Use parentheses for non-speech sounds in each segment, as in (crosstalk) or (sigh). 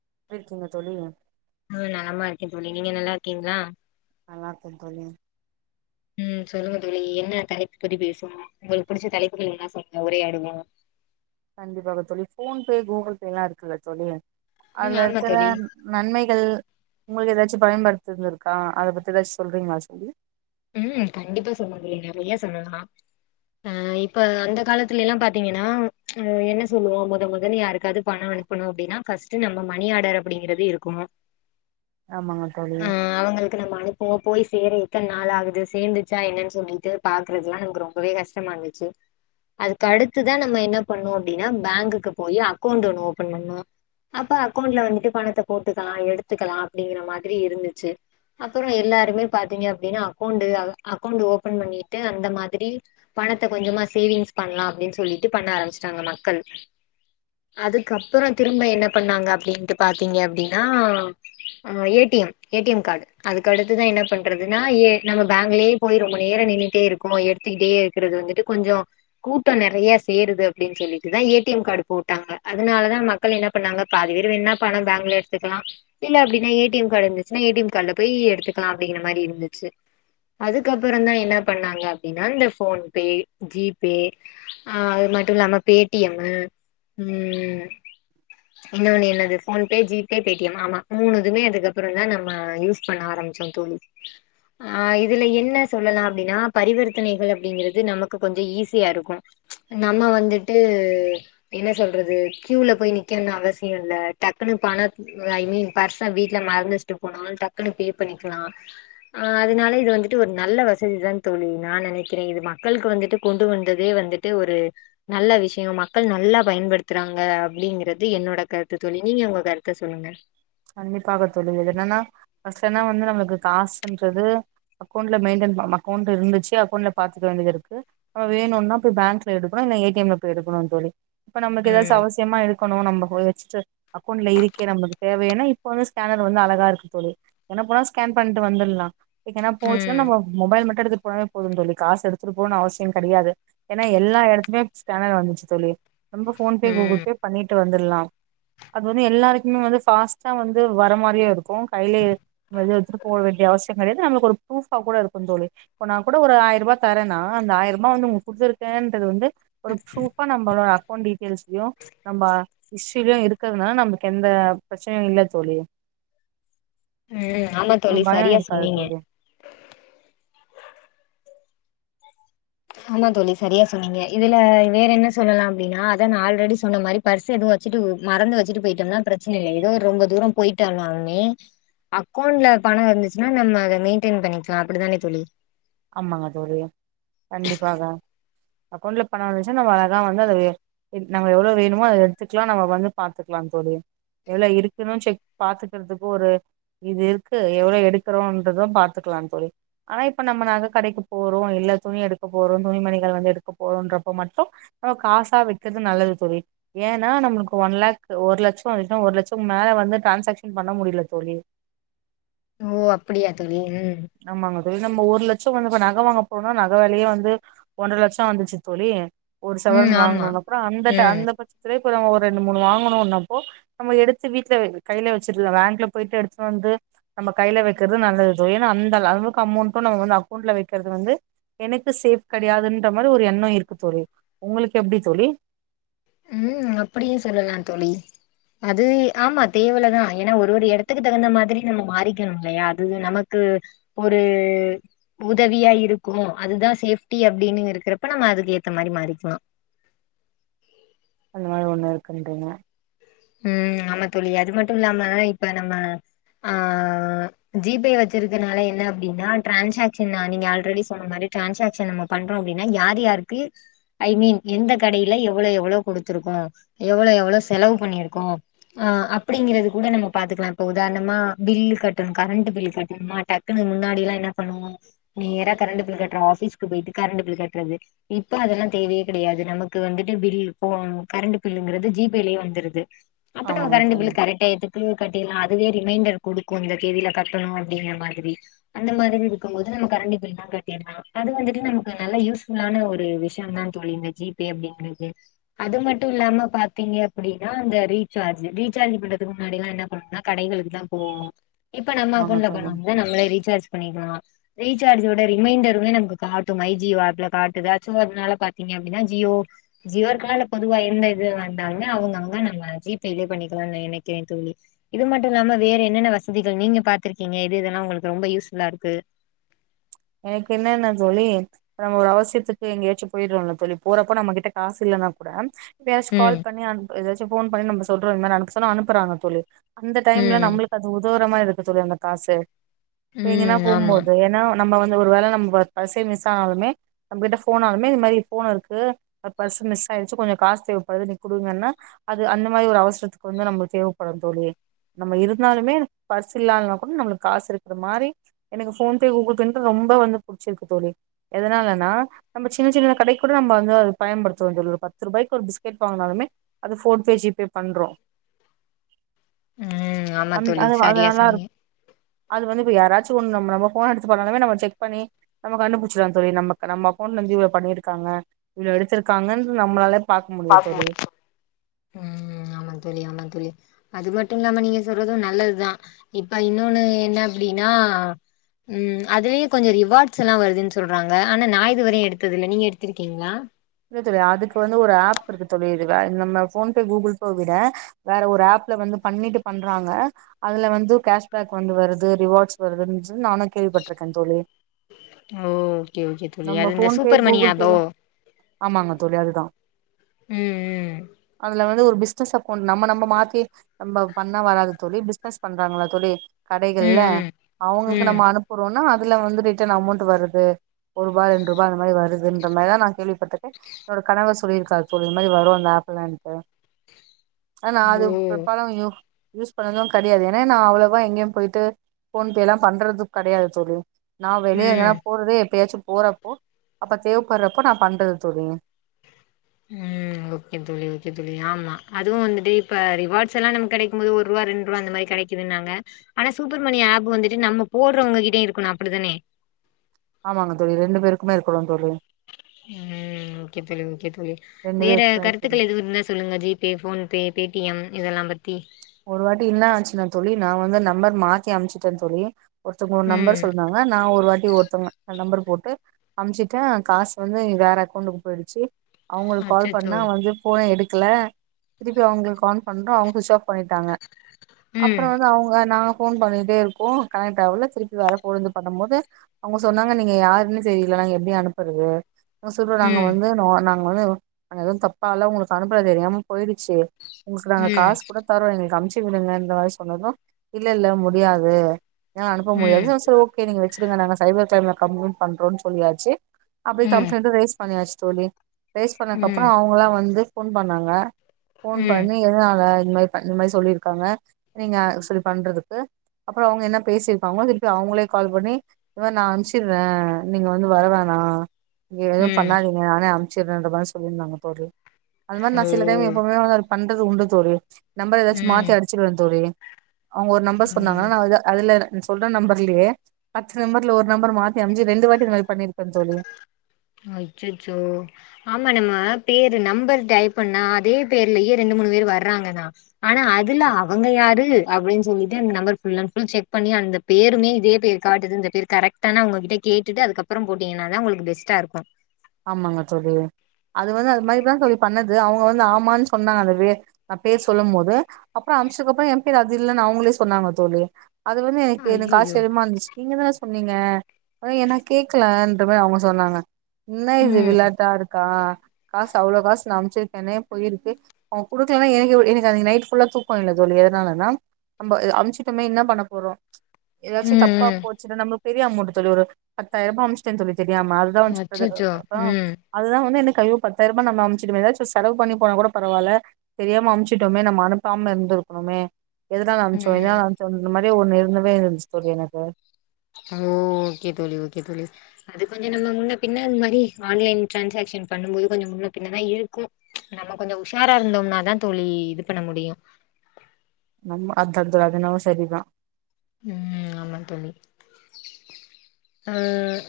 எப்புடி இருக்கீங்க தோழி ஆ நலமா இருக்கேன் தோழி நீங்க நல்லா இருக்கீங்களா நல்லா இருக்கேன் தோழி ம் சொல்லுங்க தோழி என்ன தலைப்பு பத்தி பேசுவோம் உங்களுக்கு புடிச்ச தலைப்புகள் என்ன சொல்லுங்க உரையாடுவோம் கண்டிப்பாக தோழி போன் பே கூகுள் பே எல்லாம் இருக்குல்ல தோழி ம் அதுல ஆமா இருக்கிற தோழி நன்மைகள் உங்களுக்கு ஏதாச்சும் பயன்படுத்துது இருக்கா அதை பத்தி ஏதாச்சும் சொல்றீங்களா தோழி ம் கண்டிப்பா சொல்லலாம் தோழி நிறைய சொல்லலாம் ஆ இப்ப அந்த காலத்துல எல்லாம் பாத்தீங்கன்னா ஆ என்ன சொல்லுவோம் முத முதல்ல யாருக்காவது பணம் அனுப்பணும் அப்படின்னா பஸ்ட் நம்ம மணி ஆர்டர் அப்படிங்கறது இருக்குனும் ஆமாங்க தோழி ஆ அவங்கள்க்கு நம்ப அனுப்புவோ போய்ஸ் சேர எத்தன் நா நாளாகுது சேந்துச்சா என்னன் சொல்லீட்டு பாக்றதுல்லா நமக்கு ரொம்பவே கஷ்டமா இருந்துச்சு அதுக்கடுத்துதா நம்ம என்ன பண்ணுவோப்டின்னா பேங்குக்கு போயி அக்கோண்டு ஓன்னு பண்னோ அப்ப அக்கோண்ட்ல வந்துட்டு பணத்த போட்டுக்கா எடுத்துக்கலா அப்டிங்ர மாதிரி இருந்துச்சு அப்புறோ எல்லாருமே பாத்தீங்கப் ப்டினா அக்கோண்டு அக அக்கொண்டு ஓப்பன் பண்ணீட்டு அந்த மாதிரி பணத்த கொஞ்சமா சேவிங்ஸ் பண்லா அப்டின் சொல்லிட்டு பண்ண ஆரம்பிச்டாங்க மக்கள் அதுக்கப்புறோ திரும்ப என்ன பண்ணாங்க அப்டிண்டு பாத்திங்க அப்டினா ஆ A T M ATM card அதுக்கடுத்து தா என்னப்பன்றது எனா ஏ நம்ப பேங்லேயே போய் ரொம்ப நேர நின்னுட்டே இருக்கு எடுத்துக்கிட்டே இருக்குறது வந்துட்டு கொஞ்சோ கூட்டோ நெ நெறைய சேருது அப்டின் சொல்லிட்டுத ஏடிஎம் கார்டு போட்டாங்க அதனாலதா மக்கள் என்ன பண்ணாங்க பாதி பேரு வேண்னா பணோ பேங்க்ல எடுத்துக்லா இல்ல அப்டின்னா ஏடிஎம் கார்டு இருந்துச்னா ஏடிஎம் கார்டுல போயி எடுத்துக்லா அப்டிங்கிற மாரி இருந் துச்சு அதுக்கப்பறதா என்ன பண்ணாங்க அப்டின்னா இந்த போன்ப்பே ஜீப்பே ஆ அது மட்டு இல்லாம பேட்டியம்மு ஊம் இன்னொன்னு என்னது போன்ப்பே ஜீப்பே பேட்டியம் ஆமா மூணுதுமே அதுக்கப்பறோந்தா நம்மா யூஸ் பண்ண ஆரம்பிச்சோ தோழி ஆ இதுல என்ன சொல்லலா அப்டின்னா பரிவர்த்தனைகள் அப்டிங்கிறது நமக்கு கொஞ்சொ ஈஸியாருக்கு நம்ம வந்துட்டூ என்ன சொல்றது க்யூல போய் நிக்கணும்னு அவசியொ இல்லா டக்குன்னு பணத் ஐ மீன் பர்ச வீட்ல மறந்துஸ்ட்டு போனால் டக்குன்னு பே பண்ணிக்லா ஆ அதுனால இது வந்துட்டு ஒரு நல்ல வசதிதா தோழி நா நெனைக்கிறே இது மக்களுக் வந்துட்டு கொண்டு வந்ததே வந்துட்டு ஒரு நல்ல விஷ்யோ மக்கள் நல்லா பயன்படுத்துறாங்க அப்டீங்கிறது என்னோட கருத்து தோழி நீங்க உங்க கருத்த சொல்லுங்க கண்டிப்பாக தோழி எதுலன்னா பசனா வந்து நம்ளுக்கு காசுன்றதூ அக்கொண்ட்ல மெயின்டென் ம மக்கொண்ட் இருந்துச்சு அக்கொண்ட்ல பாத்துக்க வேண்டியது இருக்கு நம்ம வேணுன்னா போய் பேங்க்ல எடுக்ணு இல்ல ஏடிஎம்ல போய் எடுக்ணு தோழி இப்ப நம்முக்கு எதாச்சு ம் அவசியமா எடுக்கணு நம்ப போய் வச்சுட்டு அக்கொண்ட்ல இருக்கே நம்பக்கு தேவையன்னா இப்ப வந்து ஸ்கேனர் வந்து அழகா இருக்கு தோழி என்ன போனா ஸ்கேன் பண்ட்டு வந்துர்லா எக்கனா போச்னா ம் நம்மொ மொபைல் மட்டு எடுத்துட் போனப் போது தோழி காசு எடுத்துட்டு போணுன் அவ்சியொ கெடயாது ஏனா எல்லா எடத்துமே ஸ்கேனர் வந்துச்சு தோழி ரொம்ப போன்பே ம் கூகுள்பே பண்ணிட்டு வந்த லா அது வந்து எல்லாருக்குமே வந்து ஃபாஸ்ட்டா வந்து வர மாரியே இருக்கு கையிலேயே நம்ப எது எடுத்துட்டு போட வேண்டிய அவஸ்யங் கெடையாது நம்மளுக்கொரு ப்ரூஃபா கூட இருக்குந் தோழி இப்போ நா கூட ஒரு ஆயிரரூபா தரனா அந்த ஆயிரரூபா வந்து உங்ளுக் குடுத்துருக்கேன்றது வந்து ஒரு ப்ரூஃபா நம்பளோட அக்கொண்ட் டீட்டெயில்ஸ்லியு நம்ப சில்லயு எடுக்குறதுனால நம்புக் எந்தா ப்ரச்சனயுல்ல தோழி உம் ஆமா ஒரு தோழி பயோ சரியா இருக்காது சொன்னீங்க தோழி ஆமா தோழி சரியா சொன்னீங்க இதுலா வேறென்ன சொல்லலா அப்டின்னா அத நா ஆல்ரெடி சொன்ன மாரி பர்ஸ் எது வச்சுட்டு உ மறந்து வச்சிட்டு போயிட்டொம்னா பிரச்னில்லை எதோ ஒர் ரொம்ப தூரொ போயிட்டானால்மே அக்கொண்ட்ல பணோ இருந்துச்னா நம்ம அத மெயின்டெய்ன் பண்ணிக்லா அப்டிதானே தொழி அம்மாங்க தோழி கண்டிப்பாக அக்கொண்ட்ல பண வந்துச்சா நம்ம அழகா வந்து அத வெ இந் நம்ம எவ்ளோ வேணுமோ அத எடுத்துக்லா நம்ம வந்து பாத்துக்லாங் தோழி எவ்ள இருக்குணு செக் பாத்துக்றதுக்கு ஒரு இது இருக்கு எவ்ளோ எடுக்றோன்றது பாத்துக்லான் தோழி ஆனா இப்ப நம்ம நக கடைக்கு போறோ இல்ல துணி எடுக்க போறோ துணி மணிகள் வந்து எடுக்க போறோன்றப்ப மட்டு அ காசா வெக்கிறது நல்லது தோழி ஏன்னா நம்ளுக்கு ஒன் லேக் ஒரு லட்சோ வந்துச்னா ஒரு லட்சம் மேல வந்து டிரான்சாக்ஷன் பண்ண முடில தோழி ஓ அப்டியா தோழி ம் ஆமாங்க தோழி நம்ம ஒரு லட்ச் து இப்போ நகவாங்க போறோனா நக வெலயே வந்து ஒன்ற லட்சோ வந்துச்சு தோழி ஒரு ம் சவரன் ஆமா வாங்கனோ அப்றோ அந்த ட ம் அந்த பட்சத்துரே அப்புறோ ஒரு ரெண்டு மூணு வாங்குணுனப்போ நம்ம எடுத்து வீட்ல வை கைல வெச்சுட்லா பேங்க்ல போயிட்டு எடுத்துட் வந்து நம்ம கைல வெக்கிறது நல்லது தோழி ன்னா அந்த லவளுக்கு அமோண்ட்டு நம்ம வந்து அக்கோண்ட்ல வெக்கிறது வந்து எனக்கு சேஃப் கெடையாதுன்ற மாரி ஒரு எண்ணோ இருக்குத் தோழி உங்களுக்கு எப்டித் தோழி ம் அப்டியே சொல்லலாந் தோழி அது ஆமா தேவலதா ஏனா ஒரு ஒரு எடத்துக்கு தகுந்த மாதிரி நம்மோ மாறிக்கணு இல்லையா அது நமக்கு ஒரு உதவியா இருக்கு அதுதா சேஃப்டி அப்டின்னு இருக்குறப்ப நம்ம அதுக்கு ஏத்த மாரி மாறிக்கலா அந்த மாரி ஒன்னு இருக்குன்றீங்க ம் ஆமா தோழி அது மட்டு இல்லாமா இப்ப நம்மா ஆ ஜி பே வச்சிருக்கனால என்ன அப்டின்னா ட்ரான்சாக்ஷன்னா நீங்க ஆல்ரெடி சொன்ன மாரி ட்ரான்சாக்ஷன் நம்ம பண்றோ அப்டின்னா யார் யாருக்கு ஐ மீன் எந்த கடையில எவ்ளோ எவ்ளோ குடுத்துருக்கோ எவ்ளோ எவ்ளோ செலவு பண்ணிருக் கோ அ அப்டிங்கறது கூட நம்ம பாத்துக்கலா இப்ப உதாரணமா பில் கட்டணு கரண்ட் பில் கட்டணும்மா டக்குன்னு முன்னாடிலா என்ன பண்ணுவோ நேரா கரண்ட் பில் கட்ற ஆஃபீஸ்கு போயிட்டு கரண்ட் பில் கட்றது இப்ப அதெல்லா தேவயே கெடையாது நமக்கு வந்துட்டு பில் போ கரண்ட் பில்ங்குறது ஜி பே லயே வந்துருது அப்ப நம்ம ஆமாங்க கரண்டு தோழி பில் கரெட் டயத்துக்கு கட்டிர்லா அ அதுவே ரிமைண்டர் குடுக்கு இந்த தேதில கட்டணு அப்டிங்க மாதிரி அந்த மாதிரி இருக்கும்போது நம்ம கரண்டு பில்லா கட்டிர்லா அது வந்துட்டு நமக்கு நல்ல யூஸ்ஃபுள்ளானா ஒரு விஷ்யந் தான் தோழி இந்த ஜீ பே அப்டிங்கிறது அது மட்டு இல்லாம பாத்தீங்க அப்டினா அந்த ரீட் சார்ஜ் ரீசார்ஜ் பண்றதுக்கு முன்னாடில்லா என்ன பண்ணணுனா கடைகளுக்கு தா போவோ இப்ப நம்ம ஆமாங்க அக்கவுண்ட்ல தோழி பணம் இருந்தா நம்ளே ரீசார்ஜ் பண்ணிக்லா ரீசார்ஜோட ரிமைண்டருமே நமக்கு காட்டு மை ஜியோ ஆப்ல காட்டுது அதுசும்மா அதனால பாத்தீங்க அப்டின்னா ஜியோ ஜியோ இருக்கா இல்ல பொதுவா எந்த இது வந்தாலுமே அவுங்க அவுங்க நம்ம ஜீப் கையிலேயே பண்ணிக்லான் நெனைக்கிறே தோழி இது மட்டு இல்லாம வேற என்னென்ன வசதிகள் நீங்க பாத்திருக்கீங்க எது எதெல்லா உங்களுக்கு ரொம்ப யூஸ்ஃபுல்லா இருக்கு. எனக்கு என்னன்னா தோழி நம்ப ஒர் அவசியத்துக்கு எங்கியாச்சி போயிறோல்ல தோழி போறப்ப நம்ம கிட்ட காசு இல்லன்னா கூட எதாயாச் கால் ம் பண்ணி அந் எதாச் சேர் போன் பண்ணி நம்ப சொல்றோ இந்மாரி அனுப்ப சொன்ன அனுப்புறாங்க தோழி அந்த டைம்ல ம் நம்மளுக்கு அது உதவு ந்த மாரி இருக்கு தோழி அந்த காசு இப்ப எங்கன்னா ம் ஆமா போகுபோது ஏன்னா நம்ம வந்து ஒரு வேல நம்ம பர்சே மிஸ் ஆனாலுமே நம்ம கிட்ட ஃபோனாலுமே இந் மாரி போன் இருக்கு பர்ஸ் மிஸ் ஆயிடுச்சு கொஞ்சோ காசு தேவைப்படுது நீங் கொடுங்கன்னா அது அந்த மாரி ஒரு அவசரத்துக்கு வந்து நம்மளுக்கு தேவைப்படும் தோழி நம்ம இருந்தாலுமே பர்ஸ் இல்லானா கூட நம்ளுக் காசு இருக்ற மாரி எனக்கு ஃபோன்பே கூகுள்பே பெண்கள் ரொம்ப வந்து புடுச்சிருக்கு தோழி எதனாலன்னா நம்ம சின்ன சின்ன கடை கூட நம்ம வந்து பயன்படுத்றோ தோழி ஒரு பத்து ரூபாய்க்கு ஒரு பிஸ்கெட் வாங்னாலுமே அது ஃபோன் ஜிபே பண்றோ ம் ஆமா அந் தோழி அது அது நல்லா சரியா இருக்கு சொன்னீங்க அது வந்து இப்ப யாராச்சு ஒண்ணு நம்ம நம் ஃபோன எடுத் எதுபண்ணாலுமே நம்ம செக் பண்ணி நம்ம கண்டுபுடுச்சுருவ தோழி நம்ம க நம்ம போன்லந்து ஜிபே பண்ணிருக்காங்க இல்ல எடுத்தருக்காங்கன் நம்லே பாக்க முடி தோழி ம் ஆமா தோழி ஆமா தோழி அது மட்டு இல்லாம நீங்க சொல்றது நல்லதுதா இப்ப இன்னொன்னு என்ன அப்டின்னா ம் அதலயு கொஞ்சோ ரிவாட்ஸ் எல்லா வருதுன்னு சொல்றாங்க ஆனா நா இதுவரையு எடுத்ததில்ல நீங்க எடுத்திருக்கீங்ளா ப்இருக் தோழி ரிவா நம்ம ஃபோன்பே கூகுள்பே விட வேற ஒரு ஆப்ல வந்து பண்ணிட்டு பண்றாங்க அதுல வந்து கேஷ்பேக் வந்து வருது ரிவாட்ஸ் வருது நானு கேள்விப்பட்டுருக்க தோழி ஓகே ஓகே தோழி நம்ம அது இந்த PhonePe super money Google ஆபோ பேல ஆமாங்க தோழி அதுதா ம் ம் அதுல வந்து ஒரு பிஸ் பிசினஸ் அக்கவுண்ட் நம்ப நம்ப மாத்தி நம்ப பண்ணா வராது தோழி பிஸ்னஸ் பண்றாங்கள தோழி ம், கடைகள்ல ம், அவுங்ளுக்கு நம்ப ம். அனுபுறோனா இதுல வந்துட்டு இத்தன அமௌண்ட் வருது ஒருபா ரெண்ருபா அந்த மாரி வருதுன்றமாரிதா நா கேல்விப் பாத்துட்டு என்னோட கனவர் சொல்லிருக்காரு தோழி இந்த மாரி வரு அந்த ஆப்லண்டு ஆனா அது இப்ப ஓ! பாருங்க யு யூஸ் பண்ணது கெடையாது ஏன்னா நா அவ்ளவா எங்கயு பொய்ட்டு ஃபோன்பேலா பண்றது கெடையாது தோழி நா வெளிய எங்கனா ம், போறதே எப்பயாச்சு போறப்போ அப்ப தேவப்பட்றப்ப நா பண்றது தோழி உம் ஓகே தோழி ஓகே தோழி ஆமா அதுவு வந்துட்டு இப்ப ரிவாட்ஸ் எல்லா நமக்கு கெடைக்கும்போது ஒருவா ரெண்ருவா அந்த மாரி கெடைக்குதுன்னாங்க ஆனா சூப்பர்மணி ஆப் வந்துட்டு நம்ப போட்றவங்ககிட்டயே இருக்கனு அப்டிதானே ஆமாங்க தோழி ரெண்டு பேருக்குமே இருக்கனு தோழி உம் ஓகே தோழி ஓகே தோழி ரெண்டு வேற பேருக்குமே இருக்கு கருத்துக்கள் எதுவு இருந்தா சொல்லுங்க ஜிபே ஃபோன்பே பேடிஎம் இதெல்லா பத்தி ஒரு வாட்டி என்ன ஆச்சினா தோழி நா வந்து நம்பர் மாத்தி அம்சிட்டே தோழி ஒருத்தவங்கோ ஒரு ம். நம்பர் சொன்னாங்க நா ஒரு வாட்டி ஒருத்தவங்க நம்பர் போட் பே அம்சிட்டே காசு வந்து வேற அக்கவுண்ட்டுக்கு பொய்டுச்சி அவ்ங்ளுக் கால் அச்சச்சோ! பண்ணா வந்து ஃபோனே எடுக் க்ல திர்ப்பி அவ்ங்ளுக்கு கான் பண்றோ (unintelligible) பொய்ட்டாங்க அப்றோ ம், வந்து அவங்க நா ஃபோன் பண்ணிட்டே இருக்கோ கனெக்டாவ்ல திருப்பி வேற ஃபோன்ல இருந்து பண்ணும் போது அவங்க சொன்னாங்க நீங்க யாருன்னு தெரில நாங்க எப்டி அனுபறது சொல்றோ நாங்க ம், வந்து நா நா ம் மொத நாங்க எதுவு தப்பாலா ஒங்ளுக்கு அனுப்பல தெரியாம பொயி சேரி ஒங்ளுக்கு நாங்க ம், காஸ் தரோ எங்ளுக்கு அம்ச்சி விடுங்க இந்த சொன்னது இல்ல இல்ல முடியாது எனா அனுப்ப ம், முடியாது சோ ஓகே நீங்க வச்சிக்கங்க நாங்க சைபர் க்ரைம்ல கம்லைன் பண்றோன் சொல்லியாச்சு அப்டி ம், கம்ப்லைன்டு ரைஸ் பண்ணியாச்சி தோழி ரேஸ் பண்ணதுக்கு அப்றோ ம், அவங்களா வந்து ஃபோன் பண்ணாங்க ஃபோன் ம், பண்ணி எதனால இந்த மாரி பன் இந்த மாரி சொல்லிருக்காங்க நீங்க சொல்லி பண்றதுக்கு அப்றோ அவங்க என்ன பேசிருப்பாங்கனு சொல்ட்டு அவங்களே கால் பண்ணி இந்த மாரி நா அம்ச்ர்வே நீங்க வந்து வரவேனா வேற எது ம். பண்ணாதீங்க நானே (unintelligible) மாரி சொல்லிருந்தாங்க (unintelligible) அது மார் ஓ! நா சில டைம் எப்பவுமே வந்து பண்றது உண்டு தோழி நம்பர எதாச்சு ம், மாத்தி அடிச்சிருவ தோழி அவ்ங்க ஒரு நம்பர் ம். சொன்னாங்கனா நா வந்து அதுல சொல்ற நம்பர்லயே பத்து நம்பர்ல ஒரு நம்பர மாத்தி அம்ச்சு ரெண்டு வாட்டி இந்த மாரி பண்ணிருக்க தோழி அச்சச்சோ ஆமா நம்ம பேரு நம்பர் டைப் பண்ணா அதே பேர்லயே ரெண்டு மூணு பேர் வர்றாங்கனா ஆனா அதுல அவங்க யாரு அப்டின் சொல்லிட்டு அந்த number full and full check பண்ணி அந்த பேருமே இதே பேர் காட்டுது இந்த பேர் கரெக்ட்டானு அவ்ங்ககிட்ட கேட்டுட்டு அதுக்கப்பறம் போட்டீங்கன்னா தா உங்கள்க்கு பெஸ்ட்டா இருக் கு ஆமாங்க தோழி அது வந்து அது மாரிதா தோழி பண்ணது அவ்ங்க வந்து ஆமான் சொன்னாலுமே நா பேர் சொல்லம்மோது அப்றோ அம்ச்சக்கப்றோ எம் பேர் அது இல்லன் அவுங்களே சொன்னாங்க தோழி அது வந்து எக்கு எனக்கு ஐயயோ ஆச்சரியமா இருந்துச்சு நீங்க தான சொன்னீங்க அத எனக் கேக்கலன்ற மாரி அவுங்க சொன்னாங்க என்ன இது ம் விளாட்டா இருக்கா காசு அவ்ளோ காசு நா அம்ச்சுருக்கேனே போயிருக்கு அவ்ங் குடுக்லன்னா எனக்கு எவ் எனக்கு அனக்கி நைட் ஃபுல்லா தூக்கொ இல்ல தோழி அத்னால நம் நம்ப எ அம்ச்சுட்டமே என்னா பண்ண போறோ ஏதாச்சு ம் தப்பா ம் போச்சுன்னா நம்ம பெரிய அமௌன்ட்டு தோழி ஒரு பத்தாயிருபா அம்ச்சிட்டே தோழி தெரியாம அதுதா வன்ச் அது அச்சச்சோ அப்பறோ ம் அதுதா வந்து எனக் அய்யோ பத்தாய்ருபா நம்ம அம்ச்சிட்டமே ஏதாச்சு செலவு பண்ணி போனா கூட பரவால்ல தெரியாம அம்ச்சிட்டோமே நம்ம அனுப்பாம இருந்துருக்ணுமே எதுனால அம்ச்சோ ம் எதுனால அம்ச்சோ இந்த மா ரி ஒன்னு இருந்தவே இருந்துச்சி தோழி எனக்கு ஓ ஓகே தோழி ஓகே தோழி அது கொஞ்சொ நம்ம முன்னப் பின்ன அந் மாரி ஆன்லைன் ட்ரான்சாக்ஷன் பண்ணும் போது கொஞ்சொ முன்னப் பின்னதா இருக்கு நம்ம கொஞ்சொ உஷாரா இருந்தோம்னா தா தோழி இது பண்ண முடியு நம் அத் அது அதென்னவோ சரிதா ம் ஆமா தோழி ஆ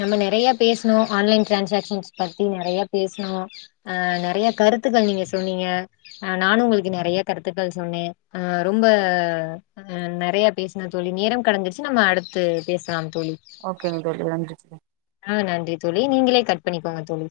நம்ம நெறையா பேசுனோ ஆன்லைன் ட்ரான்சாக்ஷன்ஸ் பத்தி நெறைய பேசுனோ ஆ நெறைய கருத்துகள் நீங்க சொன்னீங்க ஆ நானு உங்கள்க்கு நெறைய கருத்துக்கள் சொன்னே ஆ ரொம்ப ஆ நெறைய பேஸ் ணோ தோழி நேரம் கடந்துருச்சி நம்ம அடுத்து பேசலாம் தோழி ஓகேங்க தோழி நன்றி தோழி ஆ நன்றி தோழி நீங்களே கட் பண்ணிக்கோங்க தோழி